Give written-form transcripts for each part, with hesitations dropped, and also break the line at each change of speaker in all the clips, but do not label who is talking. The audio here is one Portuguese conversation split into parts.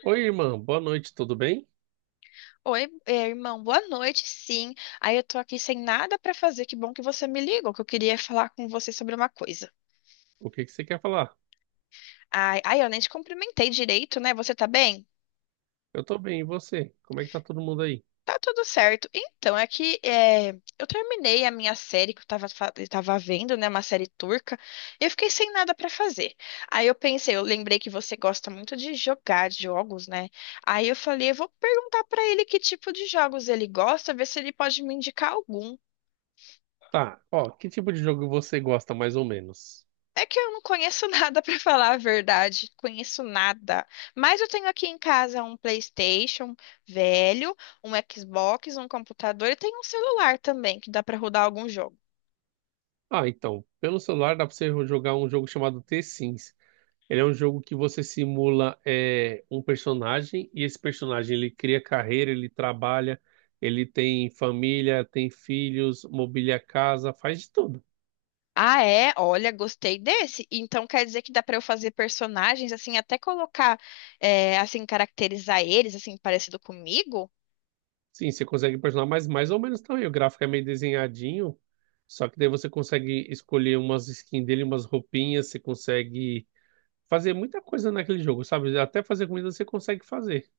Oi, irmã, boa noite, tudo bem?
Oi, irmão, boa noite, sim. Aí eu tô aqui sem nada pra fazer. Que bom que você me ligou, que eu queria falar com você sobre uma coisa.
O que que você quer falar?
Ai, ai, eu nem te cumprimentei direito, né? Você tá bem?
Eu tô bem, e você? Como é que tá todo mundo aí?
Tá tudo certo. Então, é que é, eu terminei a minha série que eu tava vendo, né? Uma série turca, e eu fiquei sem nada pra fazer. Aí eu pensei, eu lembrei que você gosta muito de jogar jogos, né? Aí eu falei, eu vou perguntar pra ele que tipo de jogos ele gosta, ver se ele pode me indicar algum.
Tá, ó, que tipo de jogo você gosta mais ou menos?
É que eu não conheço nada pra falar a verdade, conheço nada. Mas eu tenho aqui em casa um PlayStation velho, um Xbox, um computador e tem um celular também que dá pra rodar algum jogo.
Ah, então, pelo celular dá pra você jogar um jogo chamado The Sims. Ele é um jogo que você simula um personagem, e esse personagem ele cria carreira, ele trabalha, ele tem família, tem filhos, mobília a casa, faz de tudo.
Ah, é? Olha, gostei desse. Então quer dizer que dá pra eu fazer personagens assim, até colocar, é, assim, caracterizar eles assim parecido comigo?
Sim, você consegue personalizar, mas mais ou menos também. O gráfico é meio desenhadinho, só que daí você consegue escolher umas skins dele, umas roupinhas, você consegue fazer muita coisa naquele jogo, sabe? Até fazer comida você consegue fazer.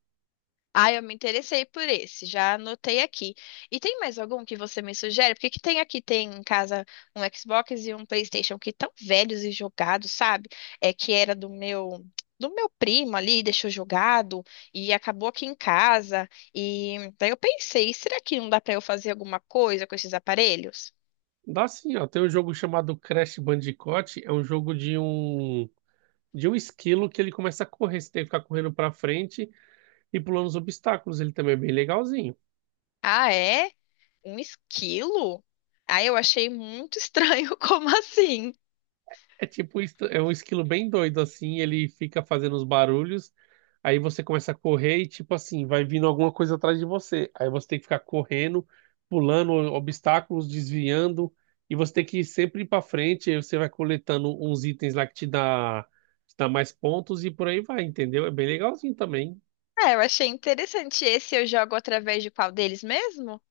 Ah, eu me interessei por esse, já anotei aqui. E tem mais algum que você me sugere? Porque que tem aqui, tem em casa um Xbox e um PlayStation que tão velhos e jogados, sabe? É que era do meu primo ali, deixou jogado e acabou aqui em casa. E daí eu pensei, será que não dá para eu fazer alguma coisa com esses aparelhos?
Dá sim, ó. Tem um jogo chamado Crash Bandicoot, é um jogo de um esquilo que ele começa a correr, você tem que ficar correndo pra frente e pulando os obstáculos. Ele também é bem legalzinho.
Ah, é? Um esquilo? Ah, eu achei muito estranho, como assim?
É tipo, é um esquilo bem doido, assim, ele fica fazendo os barulhos, aí você começa a correr e, tipo assim, vai vindo alguma coisa atrás de você. Aí você tem que ficar correndo, pulando obstáculos, desviando, e você tem que ir sempre ir pra frente, aí você vai coletando uns itens lá que te dá mais pontos e por aí vai, entendeu? É bem legalzinho também.
É, eu achei interessante. Esse eu jogo através de qual deles mesmo?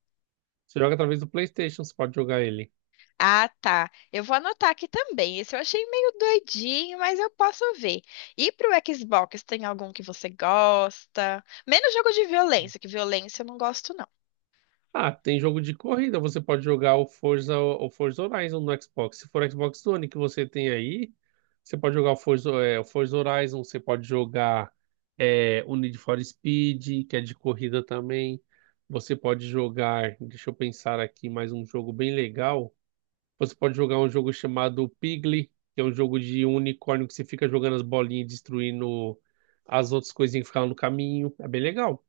Você joga através do PlayStation, você pode jogar ele.
Ah, tá. Eu vou anotar aqui também. Esse eu achei meio doidinho, mas eu posso ver. E pro Xbox, tem algum que você gosta? Menos jogo de violência, que violência eu não gosto, não.
Ah, tem jogo de corrida, você pode jogar o Forza Horizon no Xbox. Se for Xbox One que você tem aí, você pode jogar o Forza, o Forza Horizon, você pode jogar o Need for Speed, que é de corrida também. Você pode jogar, deixa eu pensar aqui, mais um jogo bem legal. Você pode jogar um jogo chamado Pigly, que é um jogo de um unicórnio que você fica jogando as bolinhas e destruindo as outras coisinhas que ficaram no caminho. É bem legal.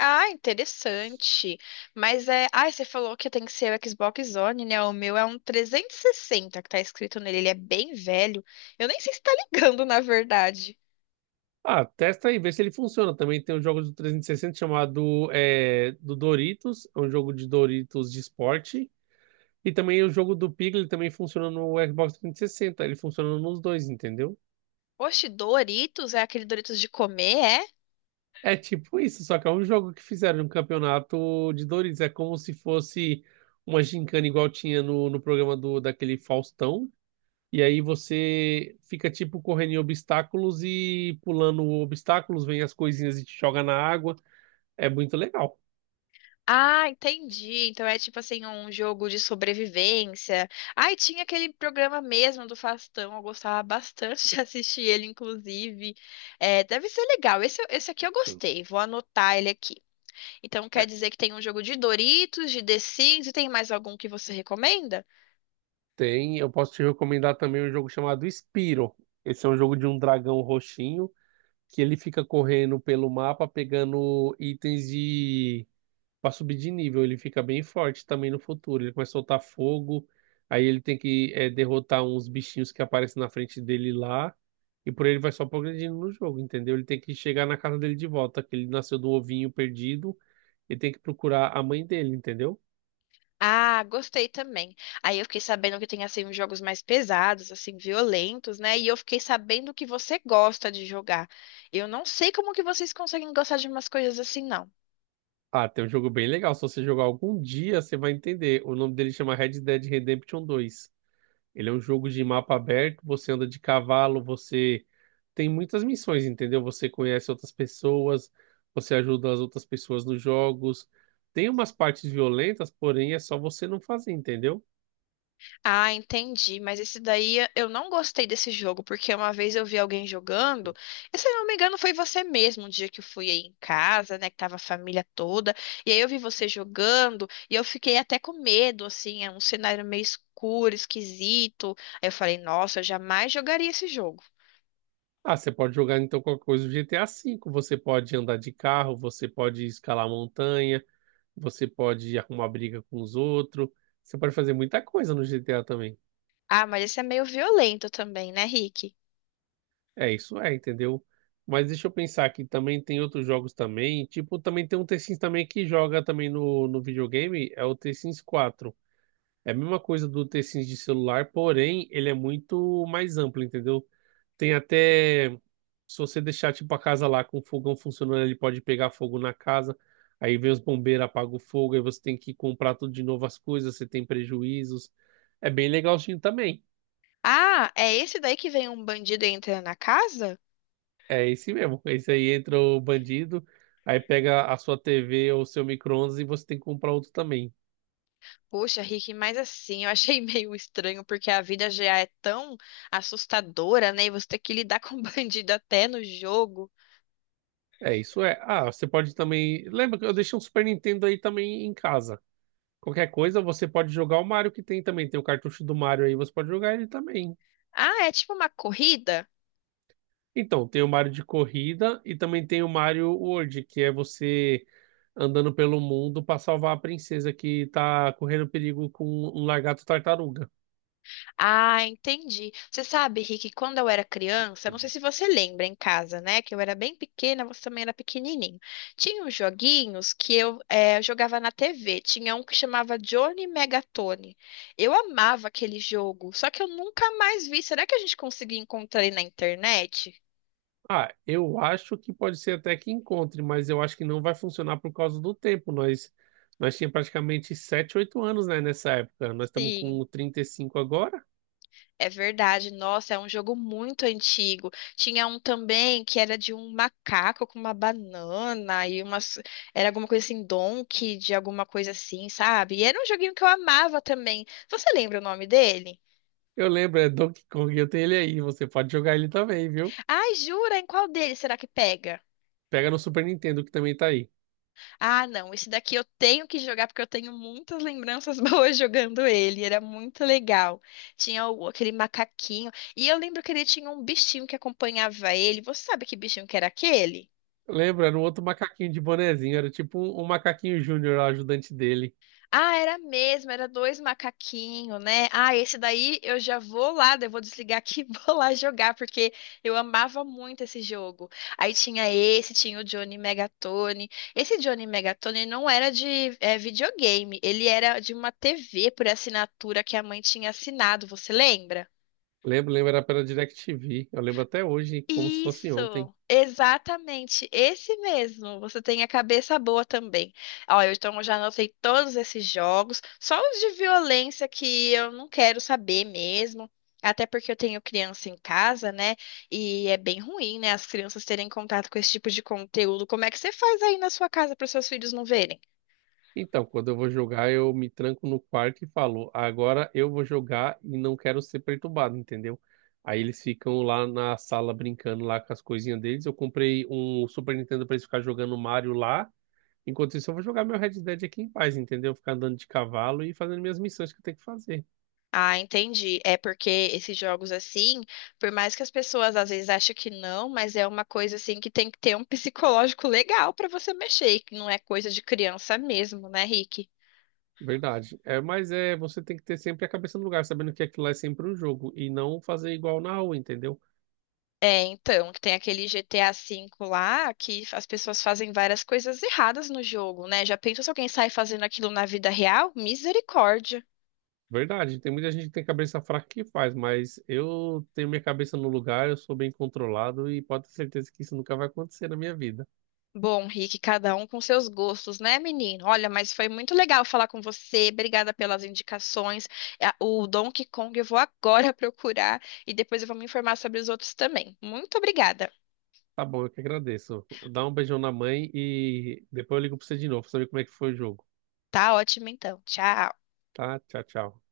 Ah, interessante. Mas é. Ah, você falou que tem que ser o Xbox One, né? O meu é um 360 que tá escrito nele. Ele é bem velho. Eu nem sei se tá ligando, na verdade.
Ah, testa aí, vê se ele funciona. Também tem um jogo do 360 chamado do Doritos, é um jogo de Doritos de esporte. E também o jogo do Piglet também funciona no Xbox 360. Ele funciona nos dois, entendeu?
Oxe, Doritos? É aquele Doritos de comer, é?
É tipo isso, só que é um jogo que fizeram um campeonato de Doritos. É como se fosse uma gincana igual tinha no programa do daquele Faustão. E aí você fica tipo correndo em obstáculos e pulando obstáculos, vem as coisinhas e te joga na água. É muito legal.
Ah, entendi. Então é tipo assim, um jogo de sobrevivência. Ai, tinha aquele programa mesmo do Faustão, eu gostava bastante de assistir ele, inclusive. É, deve ser legal. Esse aqui eu gostei, vou anotar ele aqui. Então quer dizer que tem um jogo de Doritos, de The Sims, e tem mais algum que você recomenda?
Tem, eu posso te recomendar também um jogo chamado Spyro. Esse é um jogo de um dragão roxinho que ele fica correndo pelo mapa pegando itens de para subir de nível. Ele fica bem forte também no futuro. Ele começa a soltar fogo, aí ele tem que derrotar uns bichinhos que aparecem na frente dele lá e por aí ele vai só progredindo no jogo, entendeu? Ele tem que chegar na casa dele de volta, que ele nasceu do ovinho perdido e tem que procurar a mãe dele, entendeu?
Ah, gostei também. Aí eu fiquei sabendo que tem assim uns jogos mais pesados, assim, violentos, né? E eu fiquei sabendo que você gosta de jogar. Eu não sei como que vocês conseguem gostar de umas coisas assim, não.
Ah, tem um jogo bem legal. Se você jogar algum dia, você vai entender. O nome dele chama Red Dead Redemption 2. Ele é um jogo de mapa aberto, você anda de cavalo, você tem muitas missões, entendeu? Você conhece outras pessoas, você ajuda as outras pessoas nos jogos. Tem umas partes violentas, porém é só você não fazer, entendeu?
Ah, entendi. Mas esse daí eu não gostei desse jogo, porque uma vez eu vi alguém jogando, e se eu não me engano foi você mesmo, um dia que eu fui aí em casa, né, que tava a família toda, e aí eu vi você jogando, e eu fiquei até com medo, assim, é um cenário meio escuro, esquisito. Aí eu falei, nossa, eu jamais jogaria esse jogo.
Ah, você pode jogar então qualquer coisa do GTA V. Você pode andar de carro, você pode escalar montanha, você pode arrumar briga com os outros. Você pode fazer muita coisa no GTA.
Ah, mas esse é meio violento também, né, Rick?
É, isso é, entendeu? Mas deixa eu pensar que também tem outros jogos também. Tipo, também tem um The Sims também que joga também no videogame, é o The Sims 4. É a mesma coisa do The Sims de celular, porém ele é muito mais amplo, entendeu? Tem até, se você deixar tipo a casa lá com o fogão funcionando, ele pode pegar fogo na casa. Aí vem os bombeiros, apaga o fogo, aí você tem que comprar tudo de novo as coisas, você tem prejuízos. É bem legalzinho também.
Ah, é esse daí que vem um bandido e entra na casa?
É esse mesmo. Esse aí entra o bandido, aí pega a sua TV ou seu micro-ondas e você tem que comprar outro também.
Poxa, Rick, mas assim, eu achei meio estranho, porque a vida já é tão assustadora, né? E você tem que lidar com bandido até no jogo.
É, isso é. Ah, você pode também. Lembra que eu deixei um Super Nintendo aí também em casa. Qualquer coisa, você pode jogar o Mario que tem também. Tem o cartucho do Mario aí, você pode jogar ele também.
Ah, é tipo uma corrida?
Então, tem o Mario de corrida e também tem o Mario World, que é você andando pelo mundo para salvar a princesa que tá correndo perigo com um lagarto tartaruga.
Ah, entendi. Você sabe, Rick, quando eu era criança, não sei se você lembra em casa, né? Que eu era bem pequena, você também era pequenininho. Tinha uns joguinhos que eu jogava na TV. Tinha um que chamava Johnny Megatone. Eu amava aquele jogo, só que eu nunca mais vi. Será que a gente conseguiu encontrar ele na internet?
Ah, eu acho que pode ser até que encontre, mas eu acho que não vai funcionar por causa do tempo. Nós tinha praticamente 7, 8 anos, né, nessa época. Nós estamos
Sim.
com 35 agora.
É verdade, nossa, é um jogo muito antigo. Tinha um também que era de um macaco com uma banana e umas. Era alguma coisa assim, Donkey, de alguma coisa assim, sabe? E era um joguinho que eu amava também. Você lembra o nome dele?
Eu lembro, é Donkey Kong, eu tenho ele aí. Você pode jogar ele também, viu?
Ai, jura? Em qual dele será que pega?
Pega no Super Nintendo que também tá aí.
Ah, não, esse daqui eu tenho que jogar porque eu tenho muitas lembranças boas jogando ele. Era muito legal. Tinha aquele macaquinho. E eu lembro que ele tinha um bichinho que acompanhava ele. Você sabe que bichinho que era aquele?
Lembra, era um outro macaquinho de bonezinho, era tipo um macaquinho júnior, o ajudante dele.
Ah, era mesmo, era dois macaquinhos, né? Ah, esse daí eu já vou lá, daí eu vou desligar aqui e vou lá jogar, porque eu amava muito esse jogo. Aí tinha esse, tinha o Johnny Megatone. Esse Johnny Megatone não era de videogame, ele era de uma TV por assinatura que a mãe tinha assinado, você lembra?
Lembro, lembro, era pela DirecTV. Eu lembro até hoje, como se fosse ontem.
Isso, exatamente, esse mesmo. Você tem a cabeça boa também. Ó, eu, então eu já anotei todos esses jogos, só os de violência que eu não quero saber mesmo. Até porque eu tenho criança em casa, né? E é bem ruim, né? As crianças terem contato com esse tipo de conteúdo. Como é que você faz aí na sua casa para os seus filhos não verem?
Então, quando eu vou jogar, eu me tranco no quarto e falo, agora eu vou jogar e não quero ser perturbado, entendeu? Aí eles ficam lá na sala brincando lá com as coisinhas deles. Eu comprei um Super Nintendo pra eles ficarem jogando Mario lá. Enquanto isso, eu vou jogar meu Red Dead aqui em paz, entendeu? Ficar andando de cavalo e fazendo minhas missões que eu tenho que fazer.
Ah, entendi. É porque esses jogos assim, por mais que as pessoas às vezes achem que não, mas é uma coisa assim que tem que ter um psicológico legal pra você mexer, que não é coisa de criança mesmo, né, Rick?
Verdade. É, mas é, você tem que ter sempre a cabeça no lugar, sabendo que aquilo lá é sempre um jogo e não fazer igual na rua, entendeu?
É, então, que tem aquele GTA V lá que as pessoas fazem várias coisas erradas no jogo, né? Já pensou se alguém sai fazendo aquilo na vida real? Misericórdia.
Verdade, tem muita gente que tem cabeça fraca que faz, mas eu tenho minha cabeça no lugar, eu sou bem controlado e pode ter certeza que isso nunca vai acontecer na minha vida.
Bom, Rick, cada um com seus gostos, né, menino? Olha, mas foi muito legal falar com você. Obrigada pelas indicações. É, O Donkey Kong eu vou agora procurar e depois eu vou me informar sobre os outros também. Muito obrigada.
Tá bom, eu que agradeço. Dá um beijão na mãe e depois eu ligo pra você de novo pra saber como é que foi o jogo.
Tá ótimo, então. Tchau.
Tá? Tchau, tchau.